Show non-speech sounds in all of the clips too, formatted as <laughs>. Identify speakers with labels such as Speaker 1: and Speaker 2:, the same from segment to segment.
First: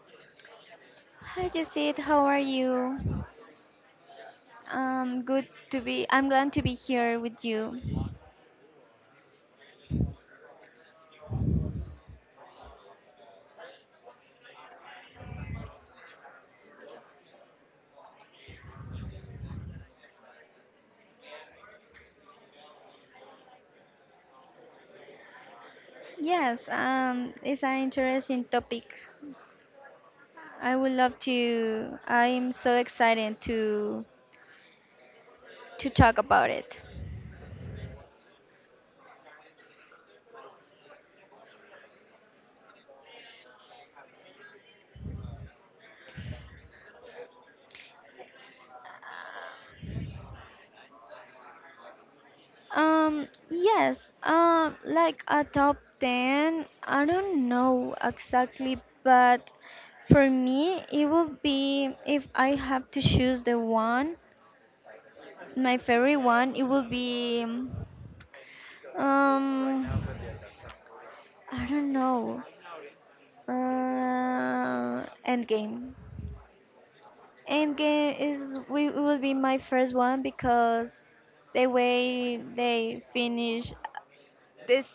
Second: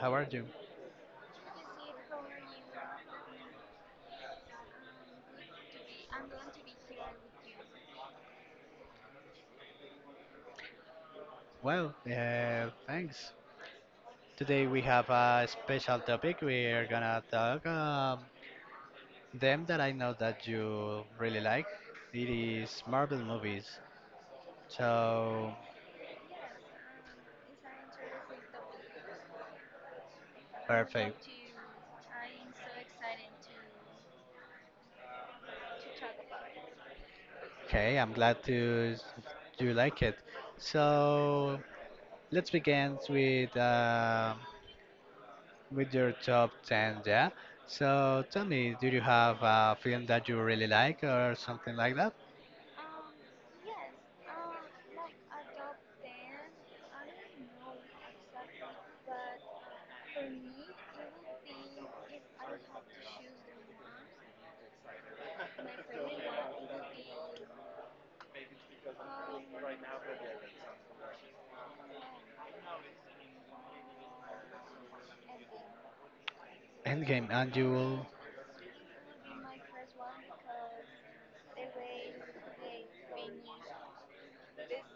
Speaker 1: how are you?
Speaker 2: Hi Jacid, how are you? Good to be. I'm glad to be here with you.
Speaker 1: Well, thanks. Today we have a special topic. We're gonna talk them that I know that you really like. It is Marvel movies. So
Speaker 2: Yes, it's an interesting topic. I would love
Speaker 1: perfect.
Speaker 2: to. I'm so excited to talk about it.
Speaker 1: Okay, I'm glad to you like it. So let's begin with your top ten, yeah. So tell me, do you have a film that you really like or something like that?
Speaker 2: Yes. Like a top ten. I don't know exactly, but for me, it would be if I have to choose the one, my favorite one. It would be. Um, I don't know. Endgame.
Speaker 1: Endgame, and you will.
Speaker 2: Endgame is we it will be my first one because the way they finish this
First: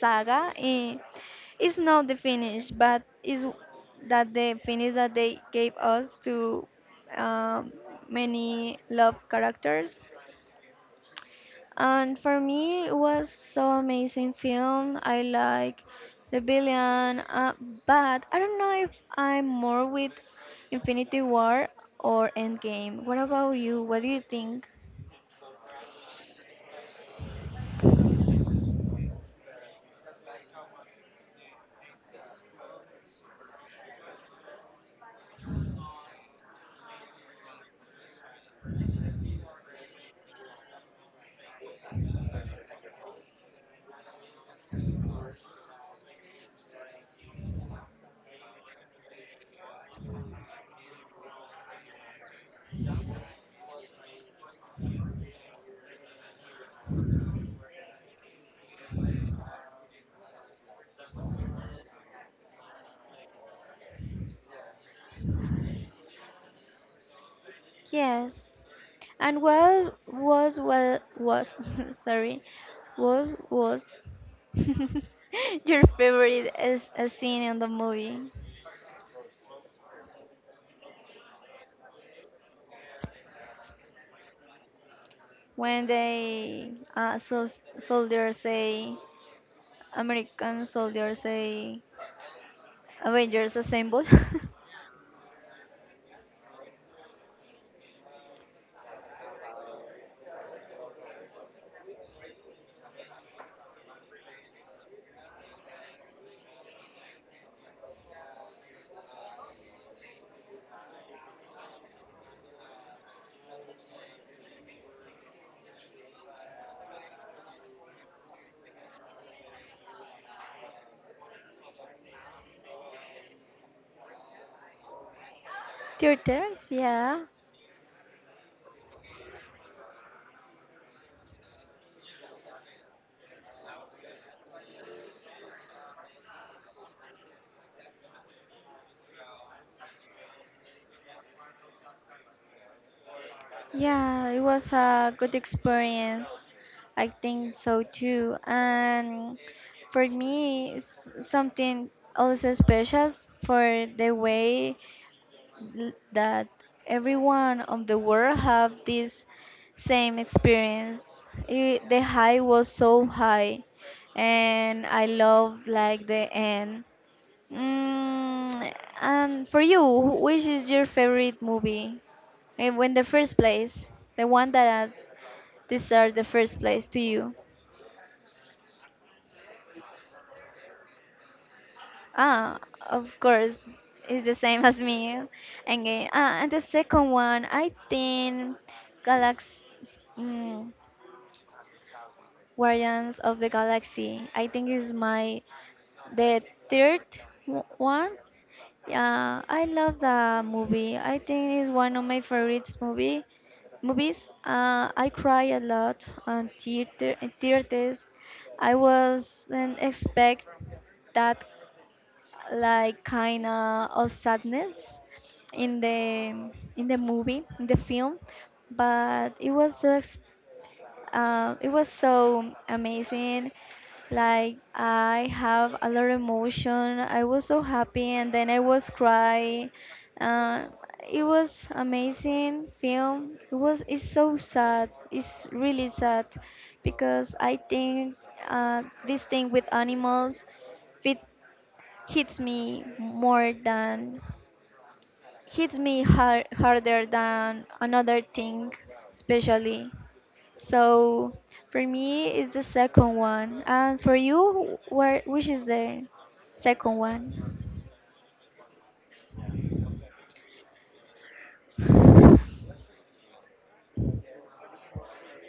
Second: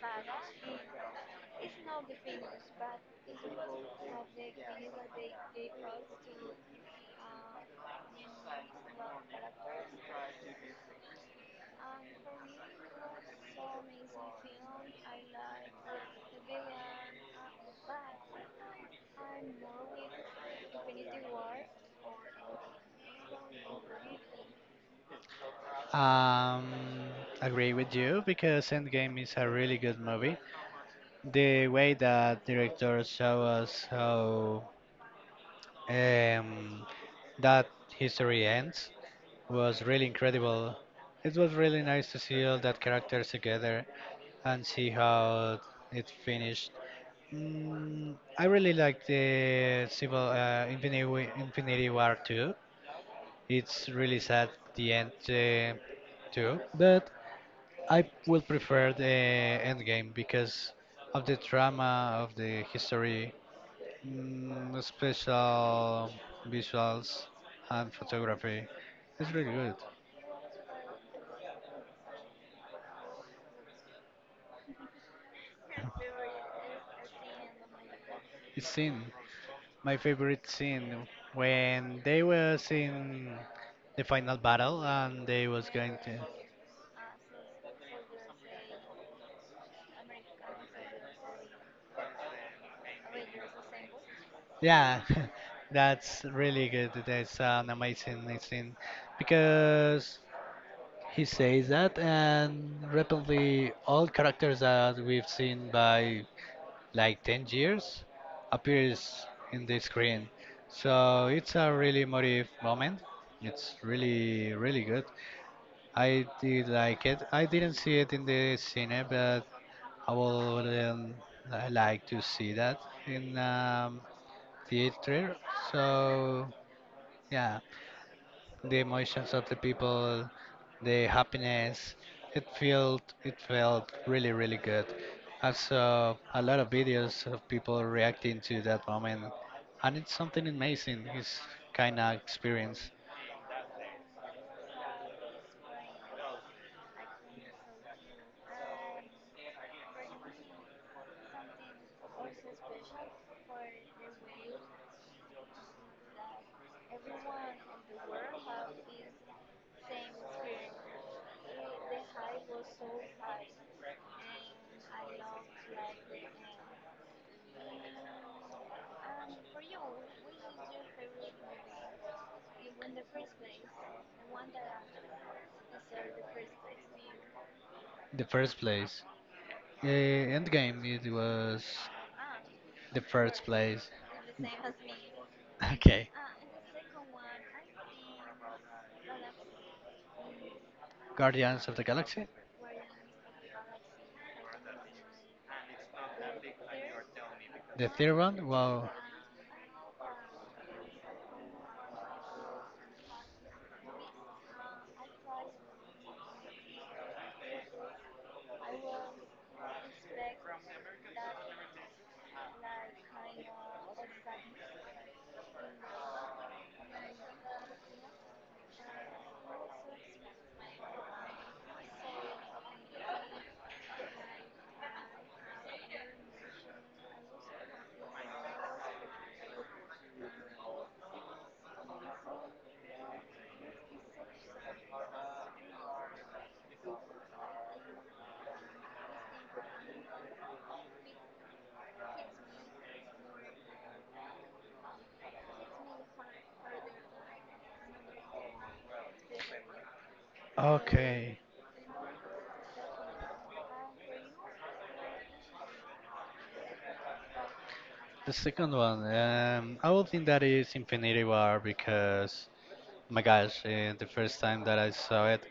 Speaker 2: saga is not the finish, but is that the finish that they gave us to um, many love characters. And for me, it was so amazing film. I like the villain, but I don't know if I'm more with Infinity War or Endgame. What about you? What do you think?
Speaker 1: Um, agree with you because Endgame is a really good movie. The way that director show us how um, that history ends was really incredible. It was really nice to see all that characters together and see how it finished. Mm, I really like the Civil Infinity War 2. It's really sad the end too, but I will prefer the Endgame because of the drama of the history, mm, special visuals and
Speaker 2: Yes.
Speaker 1: photography. It's
Speaker 2: And
Speaker 1: really good.
Speaker 2: what was <laughs> sorry, what was <laughs> your favorite is a scene in the movie
Speaker 1: It's scene, my favorite scene when they was in the final battle and they was
Speaker 2: when
Speaker 1: going to.
Speaker 2: they uh, sol- soldiers say American soldiers say Avengers Assemble.
Speaker 1: Yeah, <laughs> that's really good. That's an amazing scene because he says that, and repeatedly, all characters that we've seen by like 10 years appears in the screen. So it's a really emotive moment. It's really, really good. I did like it. I didn't see it in the cinema, but I would like to see that in theater.
Speaker 2: <laughs>
Speaker 1: So
Speaker 2: Theaters, yeah.
Speaker 1: yeah, the emotions of the people, the happiness. It felt really really good. I saw a lot of videos of people reacting to that moment, and it's something amazing. It's kind of experience.
Speaker 2: Yeah, it was a good experience. I think so too. And for me, it's something also special for the way that everyone of the world have this same experience. The high was so high, and I love like the end. Mm, and for you, which is your favorite movie? When the first place, the one that deserves the first place to you.
Speaker 1: The first place, Endgame. It was
Speaker 2: Ah,
Speaker 1: the
Speaker 2: of
Speaker 1: first
Speaker 2: course,
Speaker 1: place.
Speaker 2: it's the same
Speaker 1: <laughs>
Speaker 2: as me. And eh,
Speaker 1: Okay,
Speaker 2: ah, and the second one, I think Galax, mm,
Speaker 1: Guardians of the Galaxy.
Speaker 2: Guardians of the Galaxy. I think is my the third
Speaker 1: The
Speaker 2: one.
Speaker 1: third one. Wow.
Speaker 2: Yeah, I love the movie. I think it's one of my favorites movies. I cry a lot on theater in theaters. I wasn't expect that like kind of sadness in the movie in the film, but it was so amazing. Like I have a lot of emotion. I was so happy, and then I was crying. Uh, it was amazing film. It was. It's so sad. It's really sad because I think this thing with animals fits, hits me more than hits me hard, harder than another thing, especially. So
Speaker 1: Okay,
Speaker 2: for me, it's the second one, and for you, where which is the second one?
Speaker 1: the second one. I would think that is Infinity War because, oh my gosh, eh, the first time that I saw it,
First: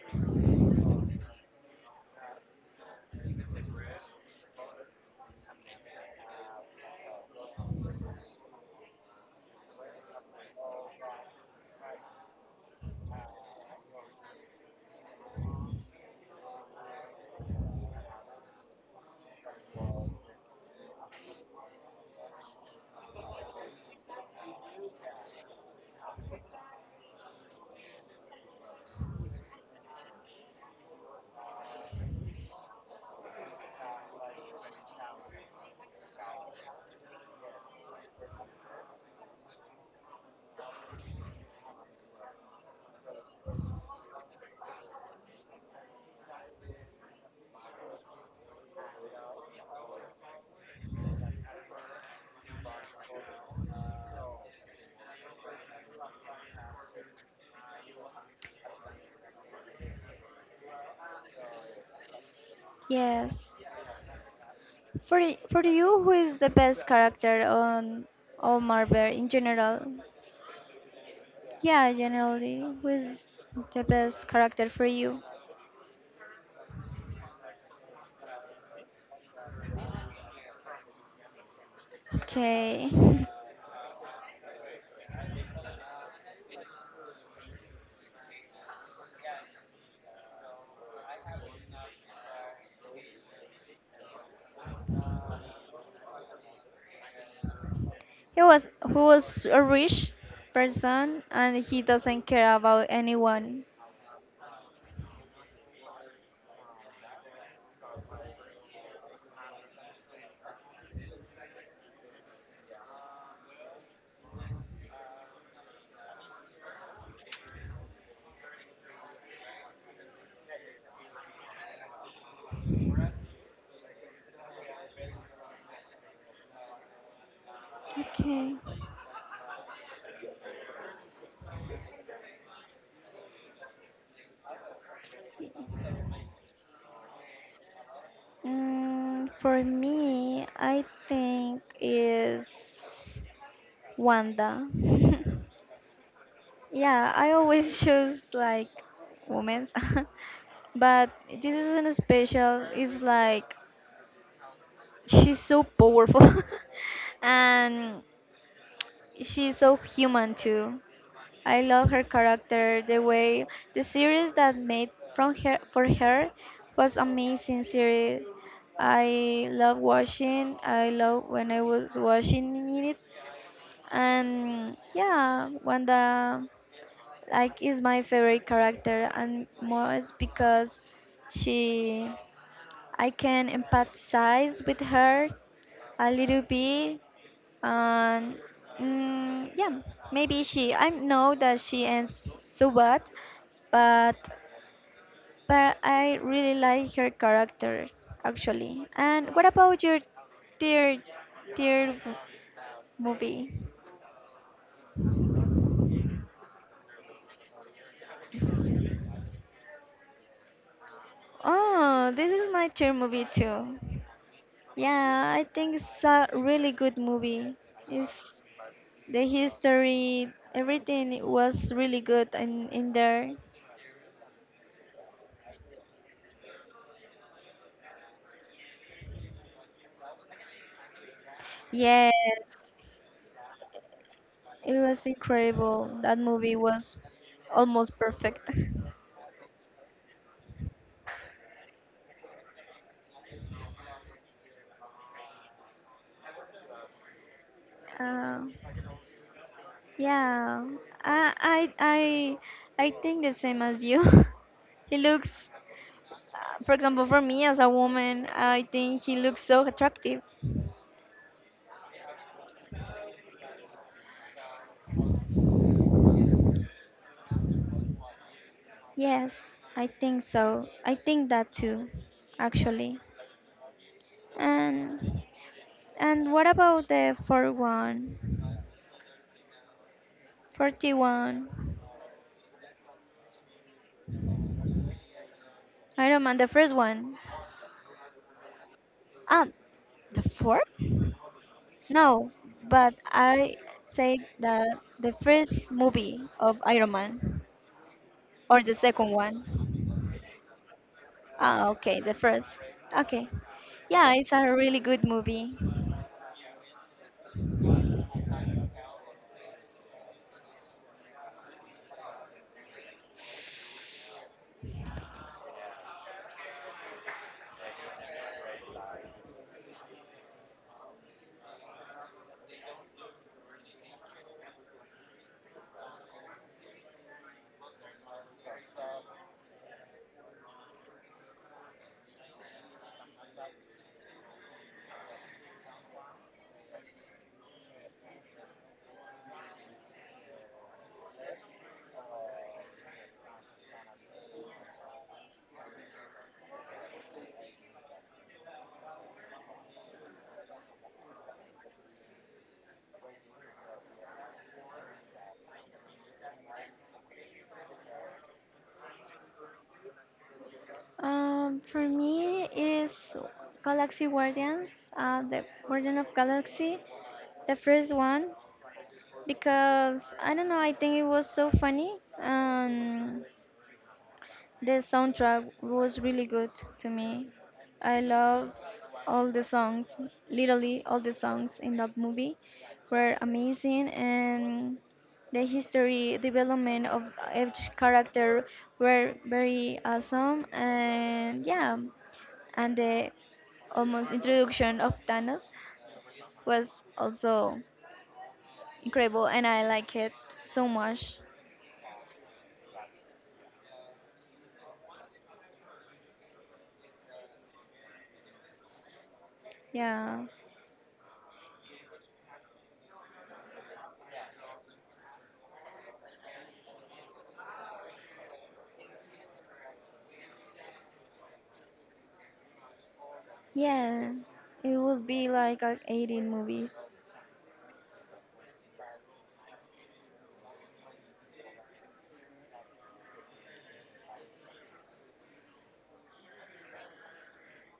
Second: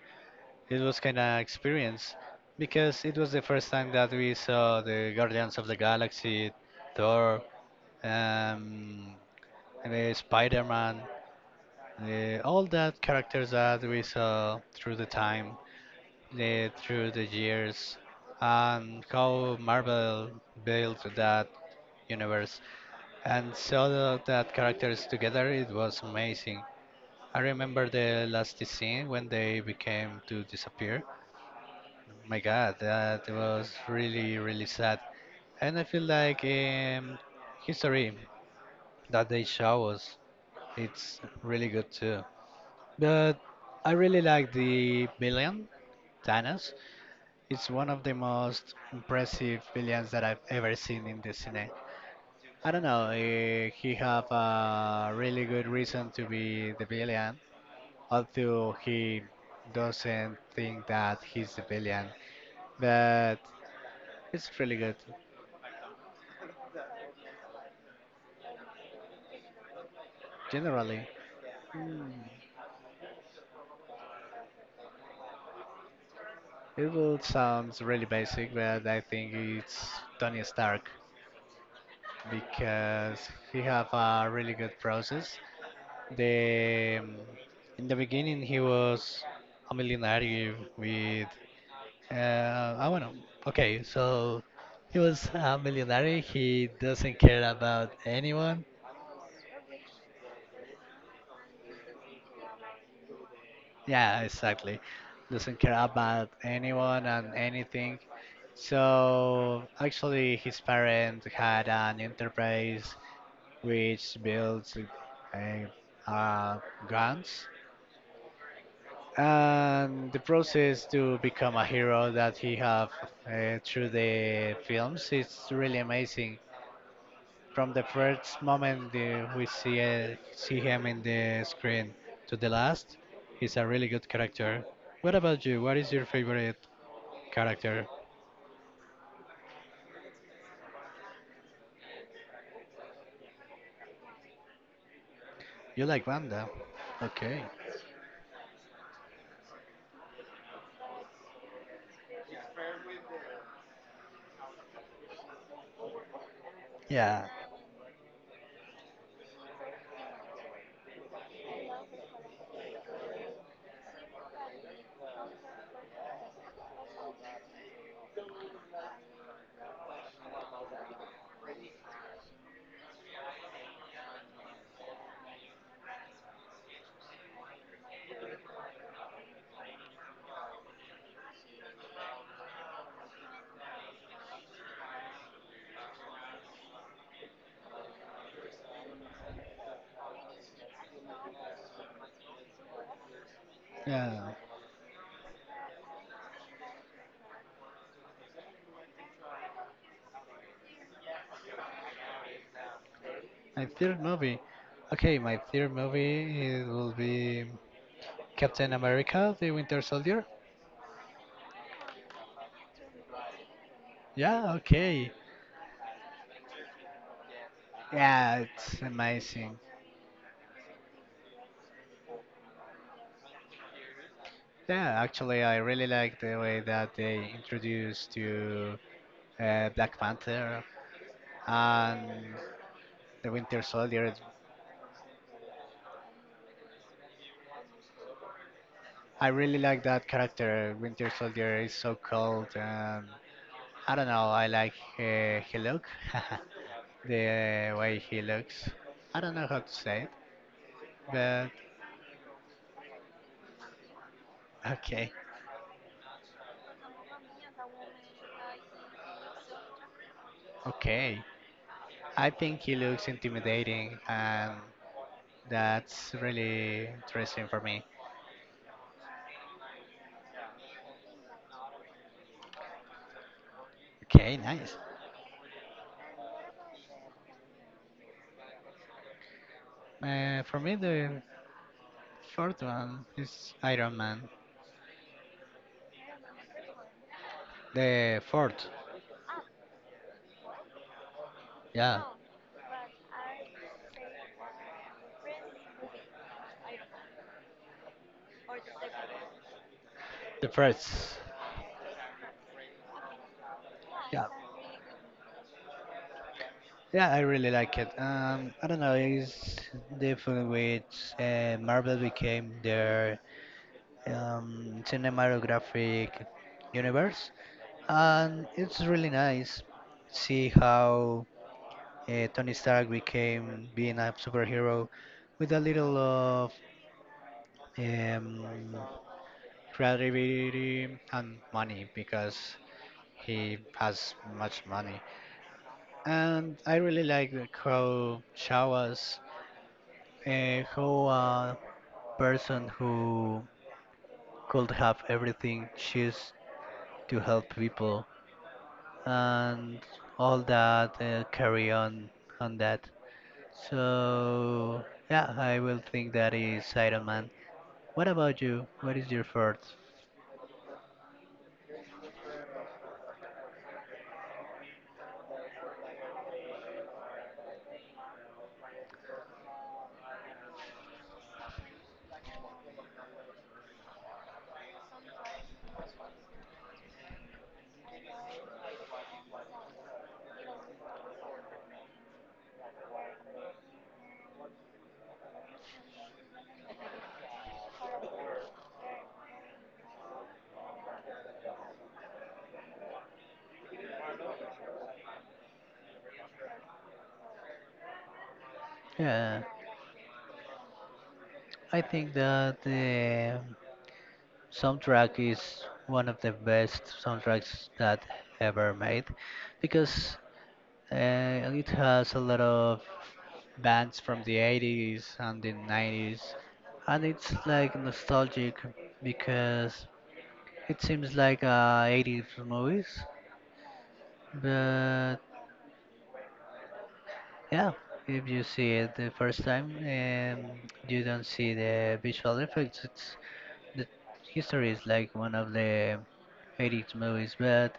Speaker 1: it was kind of experience because it was the first time that we saw the Guardians of the Galaxy, Thor, um, and, eh, Spider-Man, eh, all that characters that we saw through the time, eh, through the years and how Marvel built that universe and saw that characters together. It was amazing. I remember the last scene when they became to disappear. My God, that was really really sad. And I feel like history that they show us, it's really good too. But I really like the villain Thanos. It's one of the most impressive villains that I've ever seen in the cine. I don't know, eh, he have a really good reason to be the villain, although he doesn't think that he's the villain. But
Speaker 2: Yes.
Speaker 1: it's really good.
Speaker 2: For you, who is the best character on all Marvel in general?
Speaker 1: Generally,
Speaker 2: Yeah, generally, who is the best character for you?
Speaker 1: it will sounds really basic, but I think it's Tony Stark
Speaker 2: Okay. <laughs>
Speaker 1: because he have a really good process. The mm, in the beginning, he was a millionaire with, I don't know. Okay, so he was a millionaire. He doesn't care about
Speaker 2: He
Speaker 1: anyone.
Speaker 2: was who was a rich person and he doesn't care about anyone.
Speaker 1: Yeah, exactly. Doesn't care about anyone and anything. So actually, his parents had an enterprise which builds uh, uh, guns, and the process to become a hero that he have through the films it's really amazing, from the first
Speaker 2: Okay.
Speaker 1: moment we see see him in the screen to the last. He's a really good character. What about you? What is your favorite character?
Speaker 2: For me, I think is Wanda.
Speaker 1: You like Wanda.
Speaker 2: <laughs> Yeah, I
Speaker 1: Okay,
Speaker 2: always <laughs> choose like women's, <laughs> but this isn't a special. It's like she's so powerful, <laughs>
Speaker 1: yeah,
Speaker 2: and she's so human too. I love her character, the way the series that made from her for her was amazing series. I love watching. I love when I was watching it, and yeah, Wanda like is my favorite character, and more is because she I can empathize with her a little bit and mm, yeah, maybe she. I know that she ends so bad, but
Speaker 1: yeah.
Speaker 2: but I really like her character actually. And what about your tear tear movie?
Speaker 1: My third movie. Okay, my third movie, it will be Captain America the Winter Soldier.
Speaker 2: Oh, this is my tear movie too.
Speaker 1: Yeah, okay.
Speaker 2: Yeah, I think it's a really good movie. It's
Speaker 1: Yeah, it's
Speaker 2: the
Speaker 1: amazing.
Speaker 2: history, everything was really good in there.
Speaker 1: Yeah, actually, I really like the way that they introduced to Black Panther
Speaker 2: Yes.
Speaker 1: and the Winter Soldier.
Speaker 2: It was incredible. That movie was almost perfect. <laughs>
Speaker 1: I really like that character. Winter Soldier is so cold, and I don't know. I like he look, <laughs> the way he
Speaker 2: Uh,
Speaker 1: looks. I don't know how to say it,
Speaker 2: yeah, I,
Speaker 1: but
Speaker 2: I, I, I think the same as you. <laughs> he
Speaker 1: <laughs> okay,
Speaker 2: looks, for example, for me as a woman, I think he looks so attractive.
Speaker 1: okay. I think he looks intimidating, and that's really interesting for me.
Speaker 2: Yes, I think so. I think that too, actually.
Speaker 1: Okay, nice.
Speaker 2: And and what about the fourth one?
Speaker 1: For me, the
Speaker 2: 41.
Speaker 1: fourth one is Iron Man.
Speaker 2: I don't mind the first one.
Speaker 1: The fourth,
Speaker 2: Ah, the fourth?
Speaker 1: yeah.
Speaker 2: No, but I say that the first movie of Iron Man or the second one.
Speaker 1: The first.
Speaker 2: Ah, okay, the first. Okay. Yeah,
Speaker 1: Yeah,
Speaker 2: it's a really good movie.
Speaker 1: yeah. I really like it. I don't know. It's the film which Marvel became their cinematographic universe, and it's really nice. See how Tony Stark became being a superhero with a little of um, creativity and money because he has much money. And I really like how Chawas, how a person who could have everything choose to help people and all that carry on that. So yeah, I will think that is Iron Man. What about you? What is your thoughts?
Speaker 2: For me is Galaxy Guardians, the Guardian of Galaxy, the first one, because I don't know, I think it was so funny. Um, The soundtrack was really good to me. I love all the songs. Literally, all the songs in that movie were amazing, and the history development of each character were very awesome. And yeah, and the almost introduction of Thanos was also incredible,
Speaker 1: Yeah,
Speaker 2: and I like it so much.
Speaker 1: I think that. Soundtrack is one of the best soundtracks that ever made because
Speaker 2: Yeah,
Speaker 1: uh, it has a lot of bands from the 80s and the 90s, and it's like nostalgic because it seems like 80s movies.
Speaker 2: yeah, it would
Speaker 1: But
Speaker 2: be like a 18 movies.
Speaker 1: yeah, if you see it the first time, you don't see the visual effects. It's the history is like one of the 80s movies, but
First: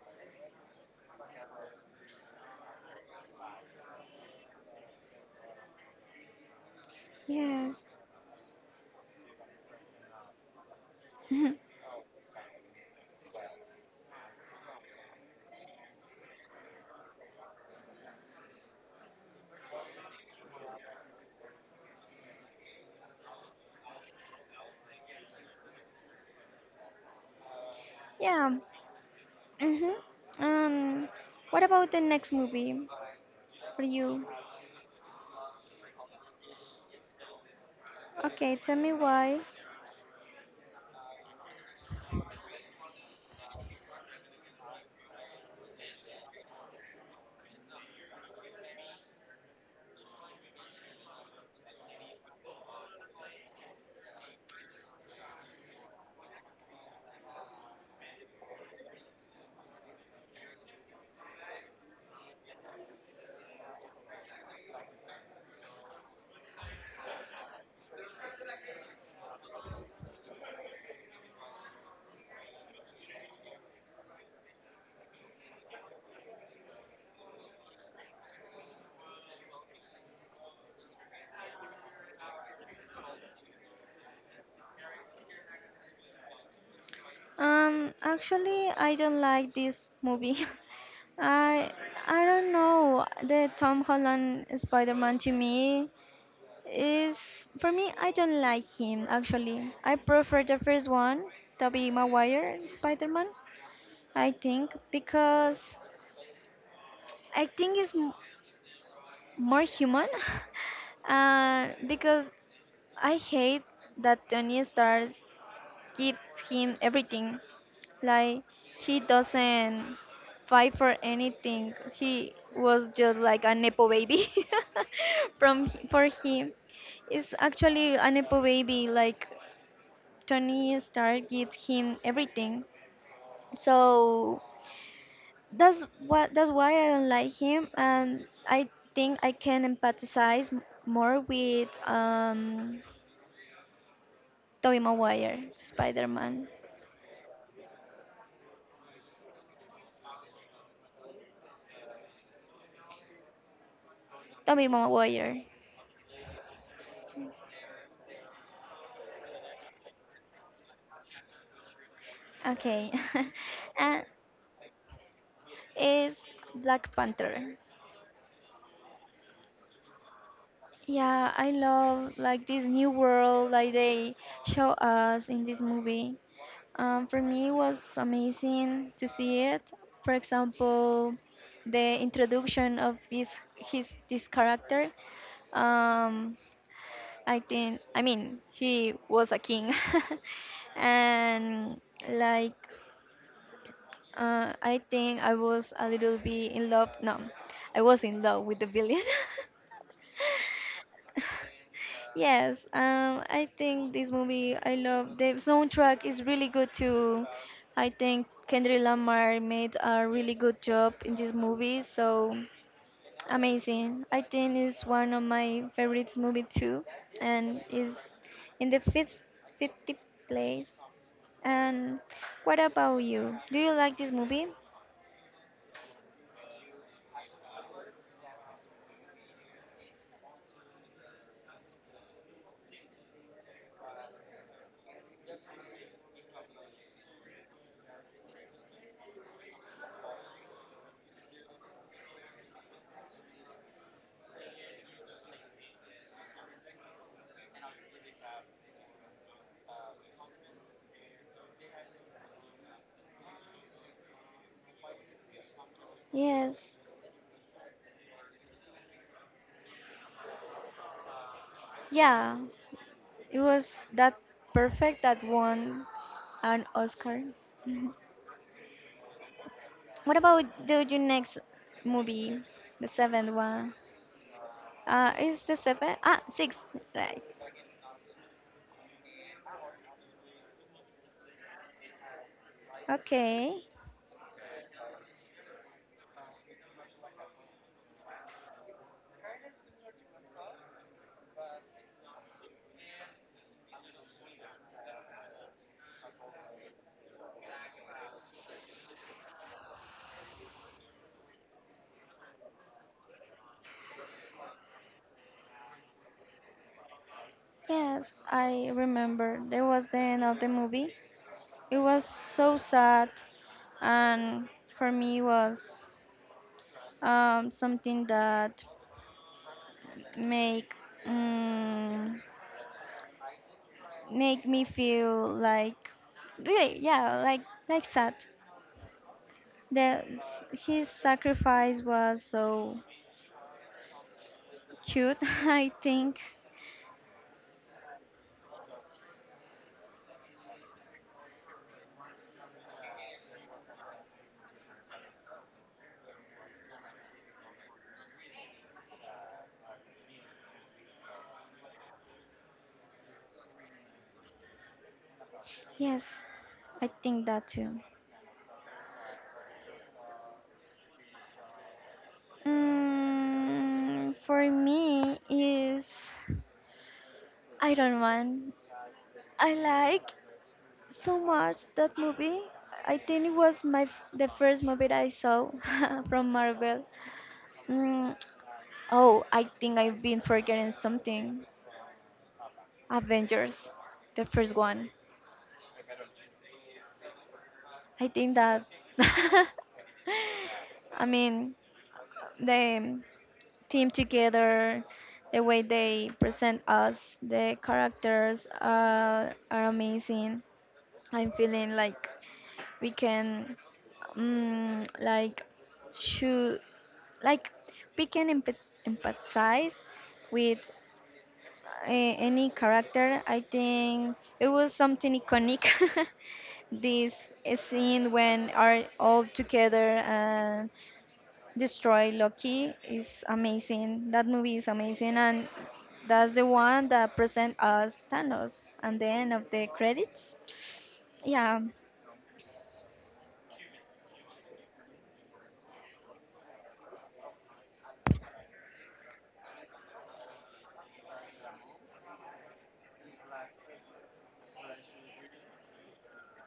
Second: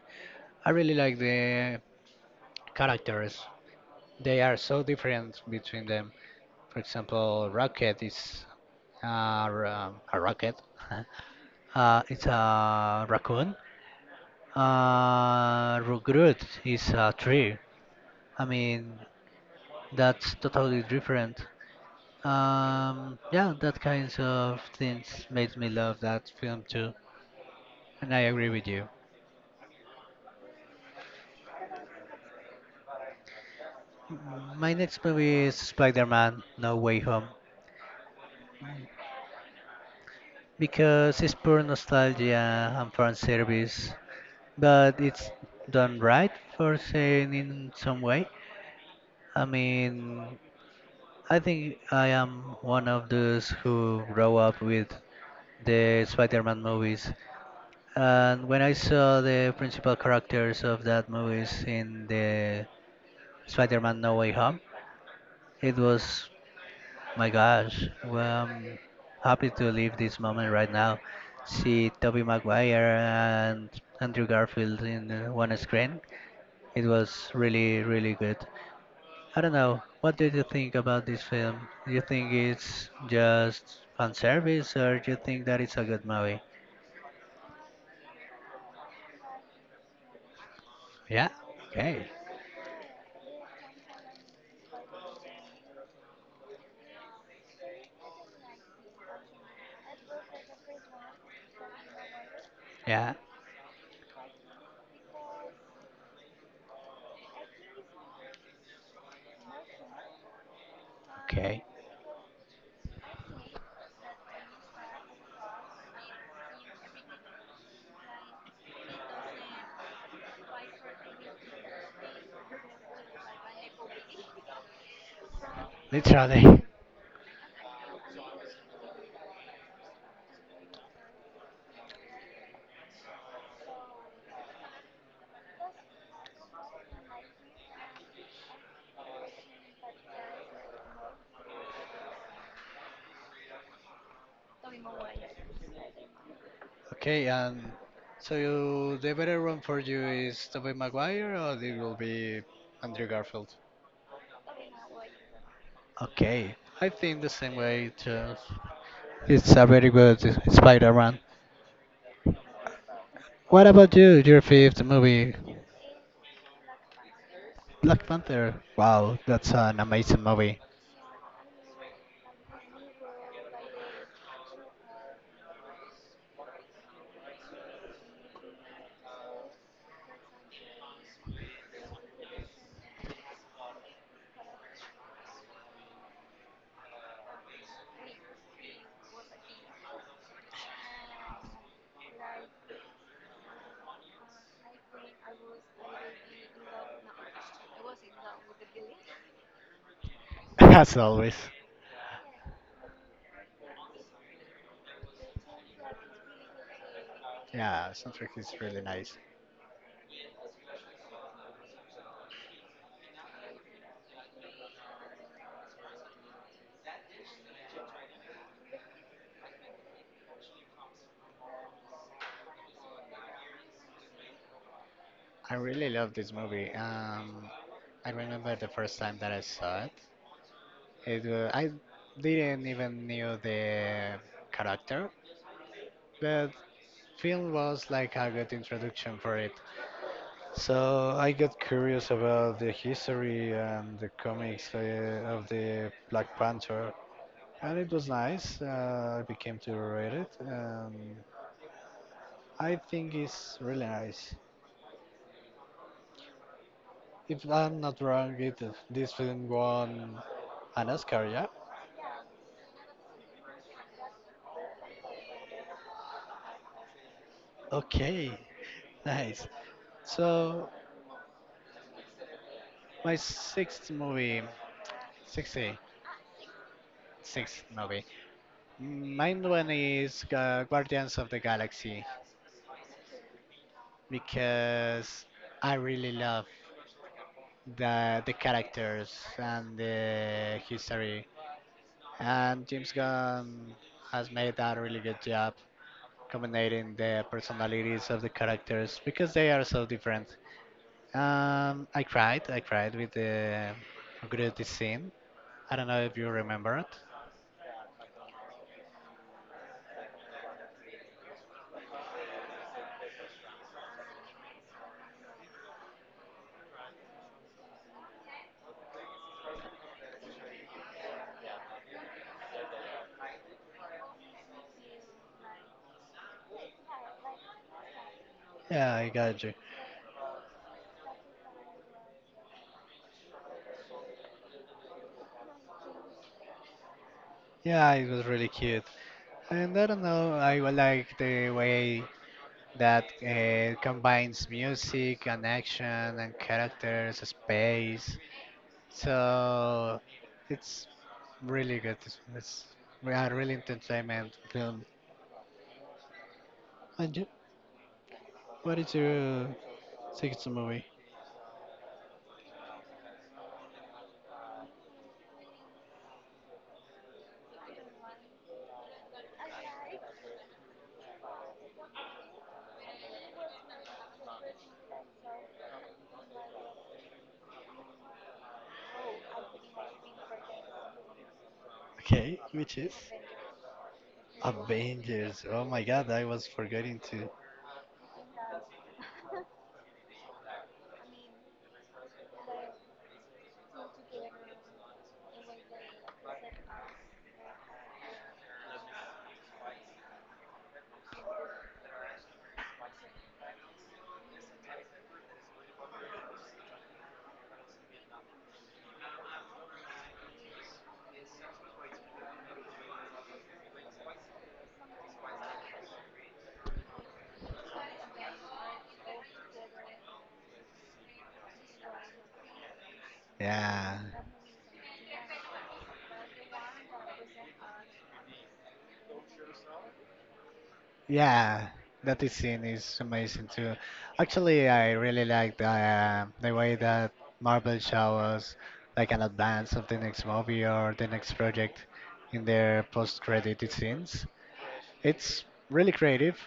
Speaker 1: I really like the characters. They are so different between them. For example,
Speaker 2: Yes.
Speaker 1: Rocket is a rocket.
Speaker 2: <laughs>
Speaker 1: <laughs> It's a raccoon. Groot is a tree. I mean, that's totally different. Yeah, that kinds of things made me love that film too. And I agree
Speaker 2: Yeah.
Speaker 1: with you.
Speaker 2: Mhm. Um, what about the next movie for you?
Speaker 1: M- My next movie is Spider-Man: No Way Home,
Speaker 2: Okay, tell me why.
Speaker 1: because it's pure nostalgia and fan service, but it's done right for saying in some way. I mean, I think I am one of those who grow up with the Spider-Man movies, and when I saw the principal characters of that movies in the Spider-Man No Way Home, it was, my gosh, well, I'm happy to live this moment right now. See Tobey Maguire and Andrew Garfield in one screen. It was really, really good. I don't know. What did you think about this film? Do you think it's just fan service, or do you think that it's a good movie?
Speaker 2: Actually, I don't like this movie. <laughs>
Speaker 1: Yeah.
Speaker 2: I
Speaker 1: Okay.
Speaker 2: I don't know. The Tom Holland Spider-Man to me is for me I don't like him actually. I prefer the first one, Tobey Maguire
Speaker 1: Yeah.
Speaker 2: Spider-Man, I think because I think it's more human. <laughs>
Speaker 1: Okay.
Speaker 2: Because I hate that Tony Stark gives him everything. Like he doesn't fight for anything. He was just like a nepo baby <laughs> from for
Speaker 1: Literally.
Speaker 2: him.
Speaker 1: <laughs>
Speaker 2: It's actually a nepo baby. Like Tony Stark gives him everything. So that's why I don't like him, and I think I can empathize more with Tobey Maguire, Spider-Man,
Speaker 1: Okay. So you, the better one for you is Tobey Maguire or it will be Andrew Garfield?
Speaker 2: Tobey Maguire.
Speaker 1: Okay, I think the same way too. It's a very good Spider-Man.
Speaker 2: Okay,
Speaker 1: What
Speaker 2: <laughs>
Speaker 1: about
Speaker 2: and
Speaker 1: you? Your fifth movie,
Speaker 2: it's Black Panther.
Speaker 1: Black Panther. Wow, that's an amazing movie,
Speaker 2: Yeah, I love like this new world like they show us in this movie. For me, it was amazing to see it. For example, the introduction of this character. Um, I think I mean he was a king, <laughs> and like I think I was a little bit in love. No, I was in love with the villain. <laughs>
Speaker 1: <laughs> as always.
Speaker 2: Yes, I think this movie I love. The soundtrack is really good too.
Speaker 1: Yeah,
Speaker 2: I think
Speaker 1: soundtrack is really
Speaker 2: Kendrick
Speaker 1: nice.
Speaker 2: Lamar made a really good job in this movie, so amazing. I think it's one of my favorite movie too, and is in the fifth, 50 place. And what about you? Do you like this movie?
Speaker 1: I really love this movie. I remember the first time that I saw it. I didn't even knew the character, but film was like a good introduction for it. So I got curious about the history and the comics of the Black Panther, and it was nice. I became to read it, and I think it's really nice.
Speaker 2: Yes.
Speaker 1: If I'm not wrong, it this film won an Oscar, yeah?
Speaker 2: Yeah, it was that perfect that won an Oscar. <laughs>
Speaker 1: Okay, <laughs> nice.
Speaker 2: What about
Speaker 1: So
Speaker 2: do your next movie, the
Speaker 1: my
Speaker 2: seventh one?
Speaker 1: sixth movie,
Speaker 2: Is the
Speaker 1: sixty
Speaker 2: seventh? Ah, six, right?
Speaker 1: sixth movie. Mine one is Guardians of the Galaxy,
Speaker 2: Okay.
Speaker 1: because I really love the characters and the history. And James Gunn has made a really good job combining the personalities of the characters because they are so different. I cried with the Groot scene. I don't know if you remember it.
Speaker 2: Yes, I remember. There was the end of the movie. It was so sad, and for me was something that make um, make me feel like really yeah like sad.
Speaker 1: Yeah, I got you.
Speaker 2: That his sacrifice was so cute, <laughs> I think.
Speaker 1: Yeah, it was really cute. And I don't know, like the way that combines music and action and characters, space. So it's really good. It's a really entertainment film.
Speaker 2: Yes, I
Speaker 1: And you,
Speaker 2: think that too.
Speaker 1: what is your second movie?
Speaker 2: For me is Iron Man. I like so much that movie. I think it was the first movie that I saw <laughs> from Marvel. Mm, oh, I think I've been forgetting something.
Speaker 1: Okay, which is
Speaker 2: Avengers, the first one.
Speaker 1: Avengers. Oh my God, I was forgetting to.
Speaker 2: I think that. <laughs> I mean, the team together, the way they present us, the characters are amazing. I'm feeling like we can, like, shoot, like, we can empathize with any character. I think it was something iconic. <laughs> This scene when are all together and. Destroy Loki is
Speaker 1: Yeah.
Speaker 2: amazing. That movie is amazing, and that's the one that present us Thanos at the end of the credits. Yeah,
Speaker 1: Yeah, that is scene is amazing too. Actually, I really like the way that Marvel shows like an advance of the next movie or the next project in their post-credit scenes. It's really creative.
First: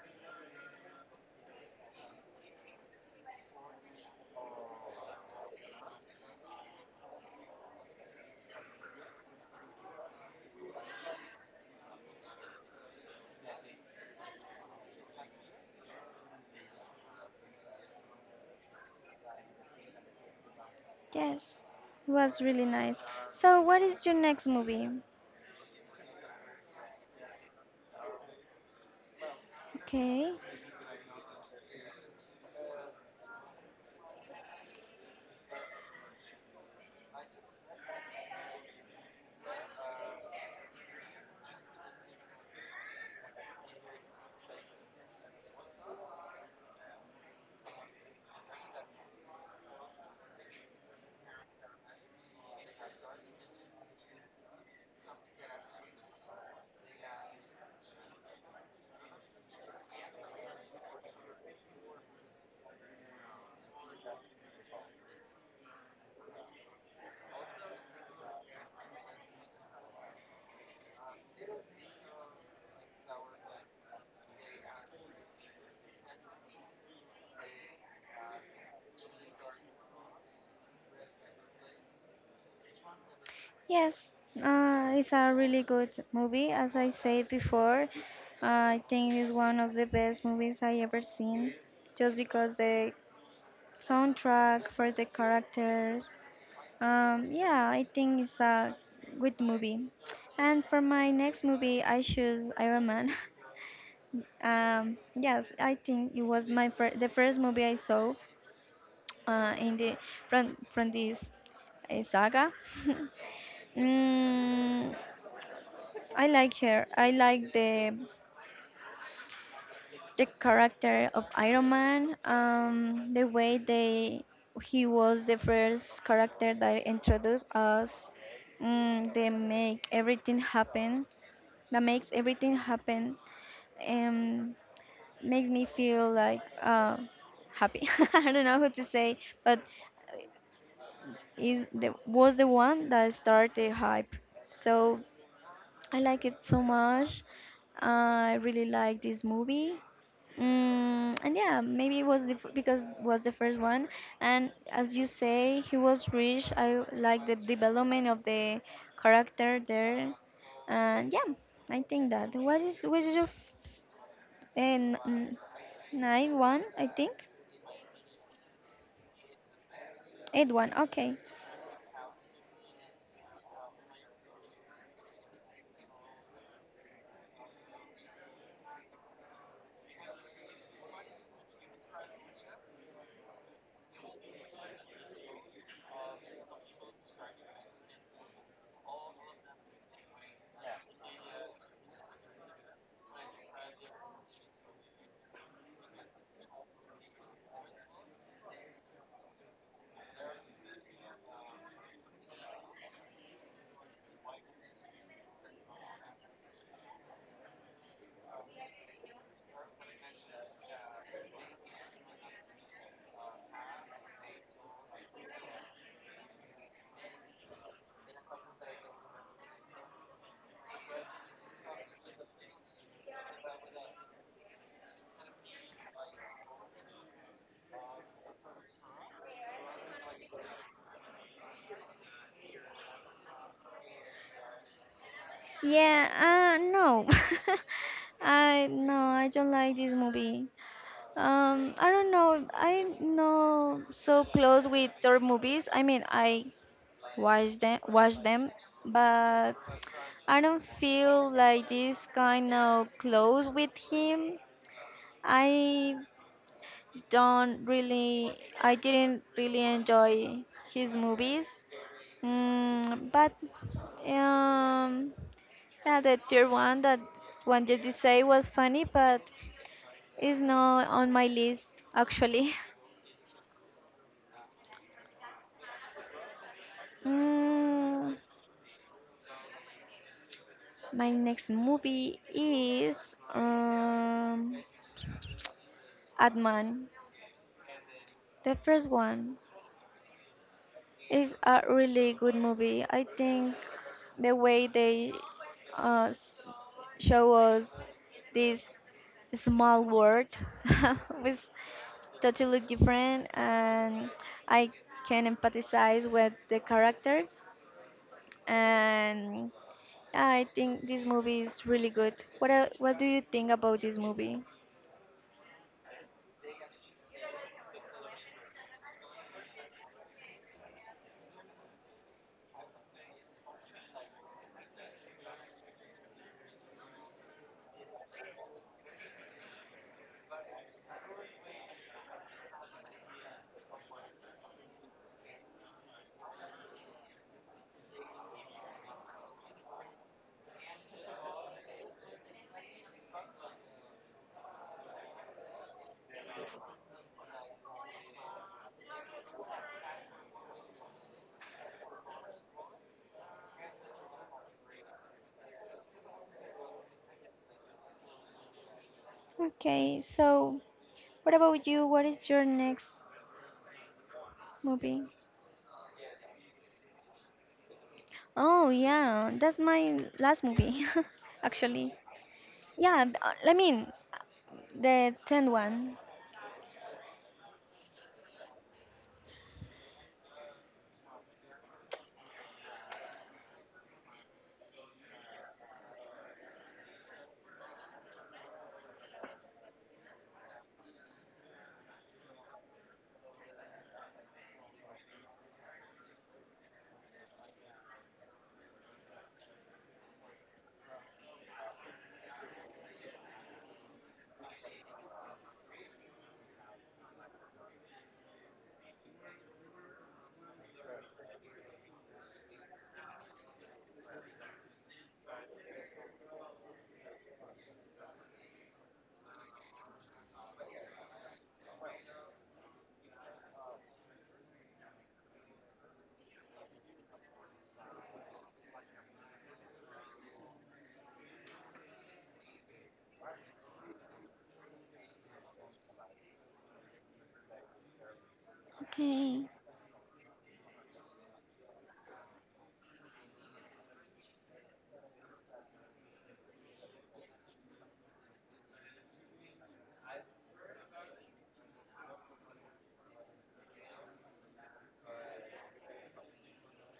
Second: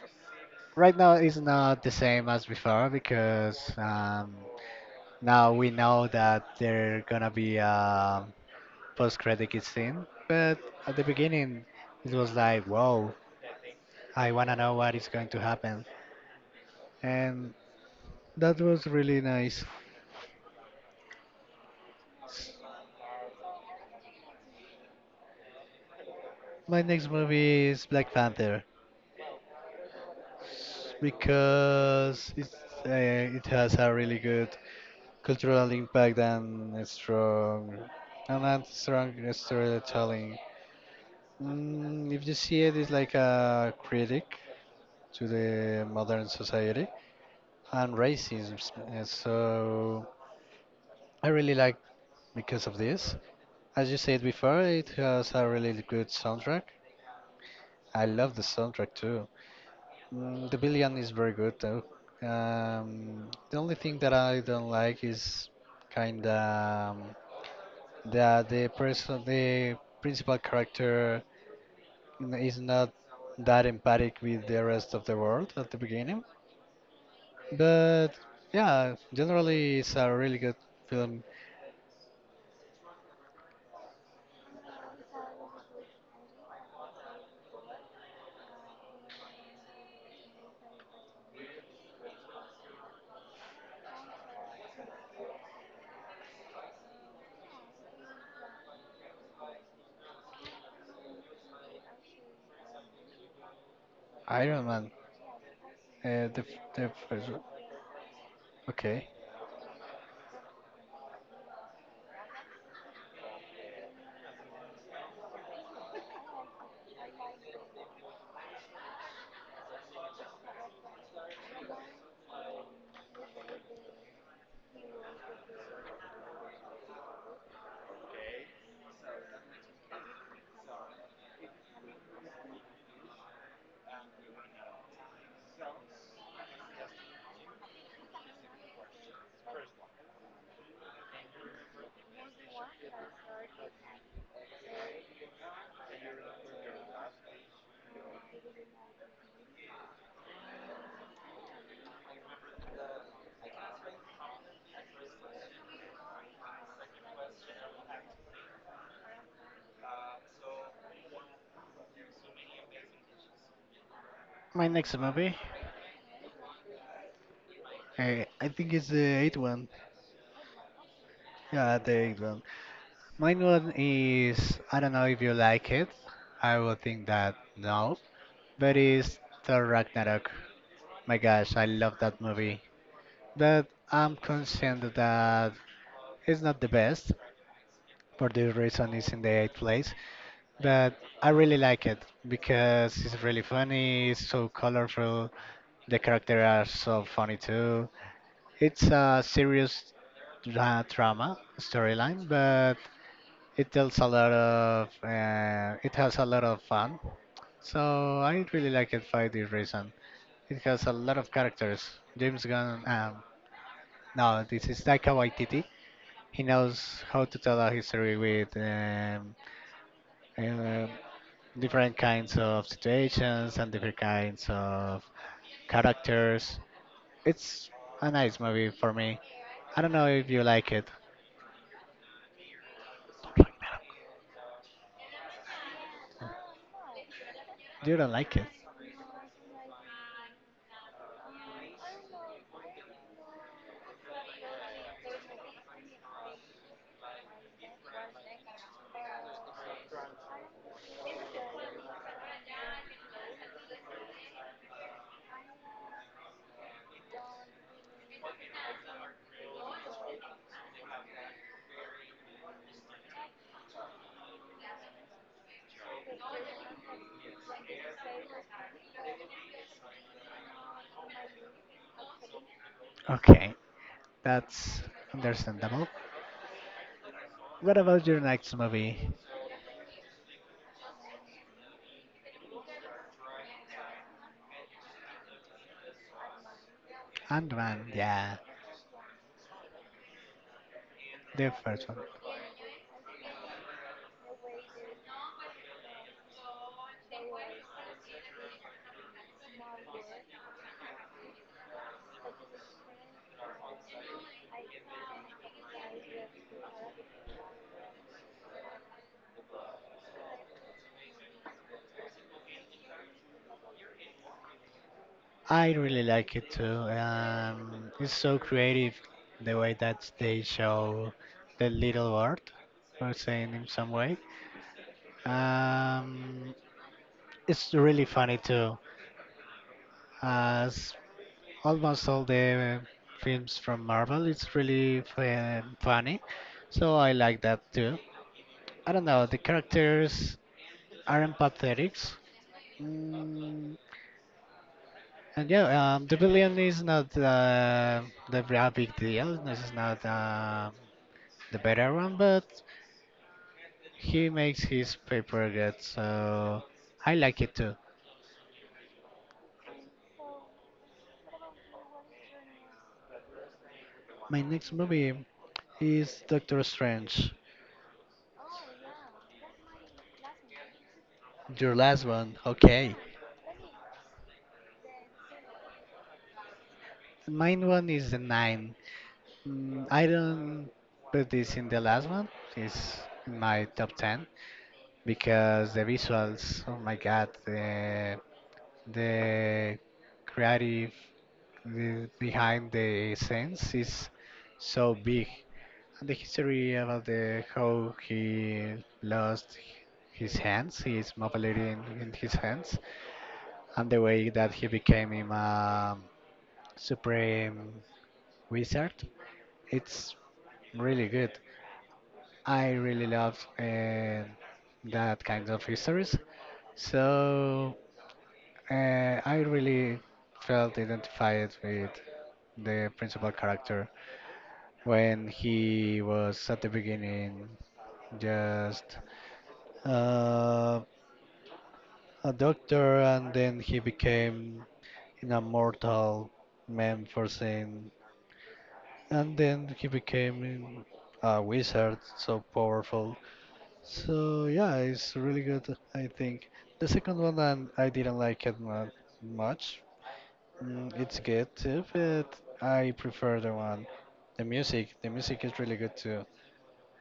Speaker 1: Right now, it's not the same as before because now we know that there gonna be a post-credit scene. But at the beginning, it was like, whoa, I wanna know what is going to happen. And that was really nice.
Speaker 2: yes, it was really nice. So, what is your next movie?
Speaker 1: My next movie is Black Panther
Speaker 2: Okay,
Speaker 1: because it's, it has a really good cultural impact and a strong storytelling. Mm, if you see it, it's like a critic to the modern society and racism. So I really like because of this. As you said before, it has a really good soundtrack. I love the soundtrack too. Mm, the billion is very good though. The only thing that I don't like is kind of that the person, the principal character, is not that empathic with the rest of the world at the beginning. But yeah, generally it's a really good film.
Speaker 2: yes, it's a really good movie. As I said before, I think it's one of the best movies I ever seen, just because the soundtrack for the characters. Yeah, I think it's a good movie. And for my next movie, I choose Iron Man. <laughs>
Speaker 1: Iron Man,
Speaker 2: Yes, I think it
Speaker 1: the
Speaker 2: was
Speaker 1: the
Speaker 2: the
Speaker 1: first
Speaker 2: first
Speaker 1: one.
Speaker 2: movie I saw
Speaker 1: Okay,
Speaker 2: in the from this saga. <laughs> mm, I like her. I like the character of Iron Man, the way they he was the first character that introduced us. They make everything happen. That makes everything happen, and makes me feel like happy. <laughs> I don't know what to say, but is the was the one that started the hype. So I like it so much. I really like this movie. And yeah, maybe it was because it was the first one, and as you say, he was rich. I like the development of the character there, and yeah, I think that. What is your
Speaker 1: my next
Speaker 2: and
Speaker 1: movie,
Speaker 2: nine one? I think
Speaker 1: I think it's the eighth one.
Speaker 2: eight one. Okay.
Speaker 1: Yeah, the eighth one. Mine one is, I don't know if you like it. I would think that no, but it's Thor Ragnarok. My gosh, I love that movie. But I'm concerned that it's not the best. For this reason, it's in the eighth place. But I really like it because it's really funny. It's so colorful. The characters are so funny too. It's a serious drama storyline, but it tells a lot of, it has a lot of fun. So I really like it for this reason. It has a lot of characters. James Gunn, no, this is Taika Waititi. He knows how to tell a history with um different kinds of situations and different kinds of characters. It's a nice movie for me. I don't know if you like it.
Speaker 2: Yeah. No.
Speaker 1: You don't
Speaker 2: <laughs>
Speaker 1: like it.
Speaker 2: I no. I don't like this movie. I don't know. I'm not so close with their movies. I mean, I watch them, but I don't feel like this kind of close with him. I don't really, I didn't really enjoy his movies. But um, yeah, the third one that wanted to say was funny, but it's not on my list actually. <laughs>
Speaker 1: Okay. That's understandable. What about
Speaker 2: Mm,
Speaker 1: your next movie?
Speaker 2: my next movie is um, Atman.
Speaker 1: Ant-Man, yeah,
Speaker 2: The first one is
Speaker 1: the
Speaker 2: a
Speaker 1: first one.
Speaker 2: really good movie. I think the way they uh, s- show us this small world <laughs> was totally different, and I can empathize with the character and I think this movie is really good. What do you think about this movie?
Speaker 1: I really like it too. It's so creative the way that they show the little world, or saying in some way. Um, it's really funny too, as almost all the films from Marvel. It's really funny, so I like that too. I don't know, the characters aren't pathetic. Mm, and yeah, the villain is not the real big deal. This is not the better one, but he makes his paper good, so I like it too.
Speaker 2: Okay, so what about you? What is your next
Speaker 1: My next
Speaker 2: movie?
Speaker 1: movie is Doctor Strange.
Speaker 2: Oh yeah, that's my last movie, <laughs>
Speaker 1: Your
Speaker 2: actually.
Speaker 1: last one, okay.
Speaker 2: Yeah, I mean the tenth one.
Speaker 1: Mine one is the nine. Mm, I don't put this in the last one. It's in my top 10 because the visuals, oh my god, the creative the behind the scenes is so big. And the history about the how he lost his hands, his mobility in his hands, and the way that he became him a supreme wizard. It's really good. I really love that kind of histories. So I really felt identified with the principal character when he was at the beginning just uh, a doctor, and then he became an immortal man for sin and
Speaker 2: Okay,
Speaker 1: then he became a wizard so powerful. So yeah, it's really good. I think the second one, and I didn't like it much. Mm, it's good too, but I prefer the one. The music is really good too.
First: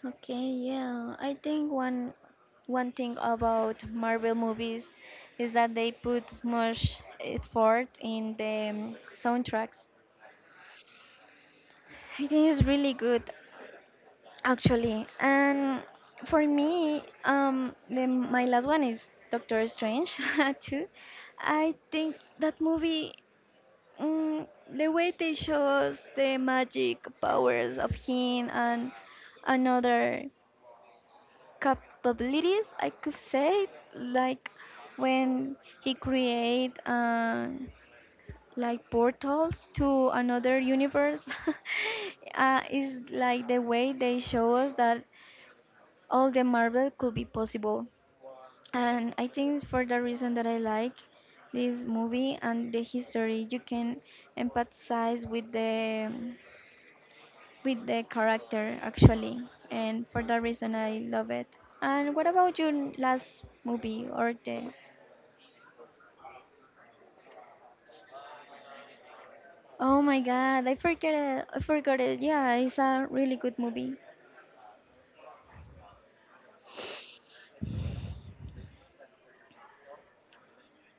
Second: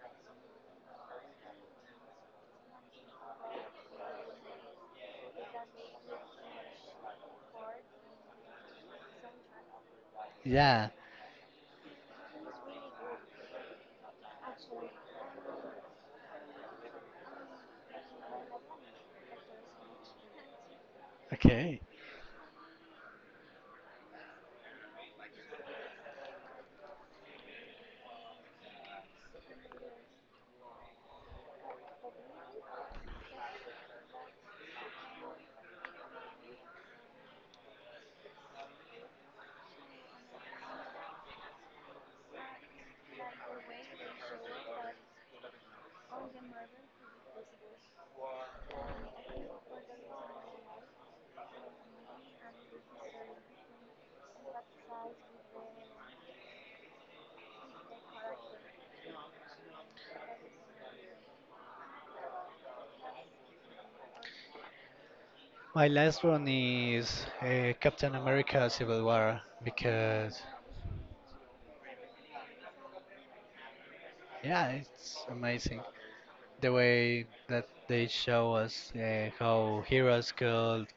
Speaker 2: okay, yeah. I think one thing about Marvel movies is that they put much effort in the soundtracks.
Speaker 1: Yeah,
Speaker 2: I think it is really good, actually. And for me, my last one is Doctor Strange, <laughs> too. I
Speaker 1: okay.
Speaker 2: think that movie, mm, the way they show us the magic powers of him and another capabilities, I could say, like when he create like portals to another universe. <laughs> Is like the way they show us that all the Marvel could be possible. And I think for the reason that I like this movie and the history, you can empathize with the character actually, and for that reason I love it. And what about your last movie or the?
Speaker 1: My last one is Captain America Civil War,
Speaker 2: Oh my
Speaker 1: because
Speaker 2: God, I forget it. I forgot it. Yeah, it's a really good movie.
Speaker 1: yeah, it's amazing the way that they show us how heroes could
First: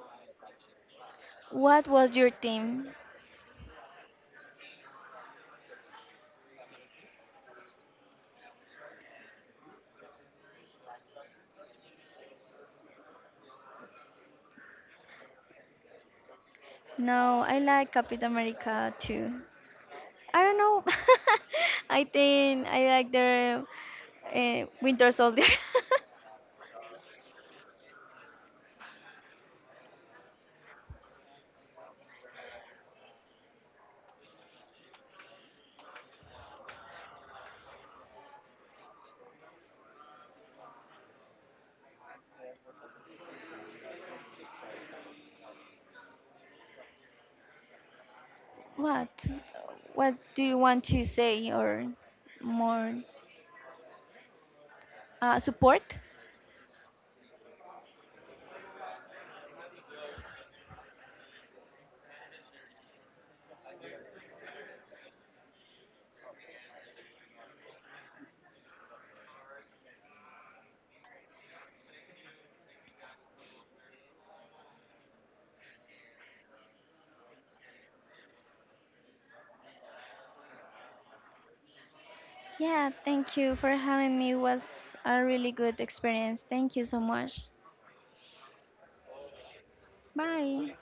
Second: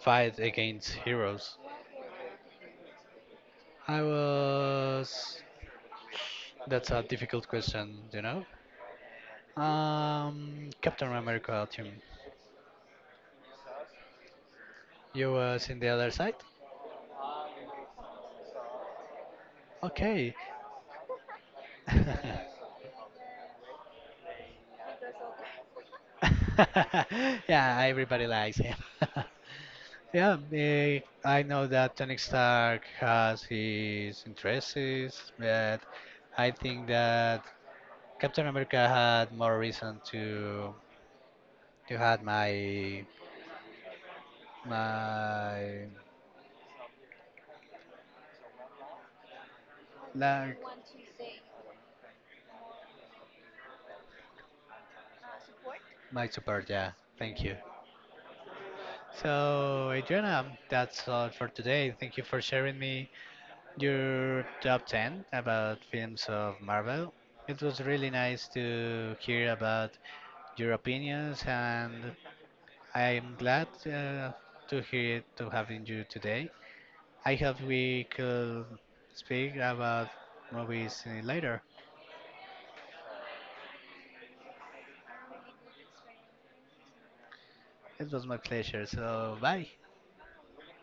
Speaker 1: fight against heroes.
Speaker 2: What was your team?
Speaker 1: I was. That's a difficult question, you know? Captain America team. You was in the other side?
Speaker 2: No, I like Captain America too.
Speaker 1: Okay.
Speaker 2: I don't know. <laughs> I
Speaker 1: <laughs>
Speaker 2: think I like the Winter Soldier. <laughs>
Speaker 1: Yeah, everybody likes him. <laughs> Yeah, eh, I know that Tony Stark has his interests, but I think that Captain America had more reason to have my
Speaker 2: What? What do
Speaker 1: like
Speaker 2: you want to say or more support?
Speaker 1: my support, yeah. Thank you. So Adriana, that's all for today. Thank you for sharing me your top ten about films of Marvel. It was really nice to hear about your opinions, and I'm glad to hear to having you today. I hope we could speak about movies later.
Speaker 2: Yeah, thank you for having me. It was a really good experience. Thank you so much.
Speaker 1: It was my pleasure. So bye.
Speaker 2: Bye.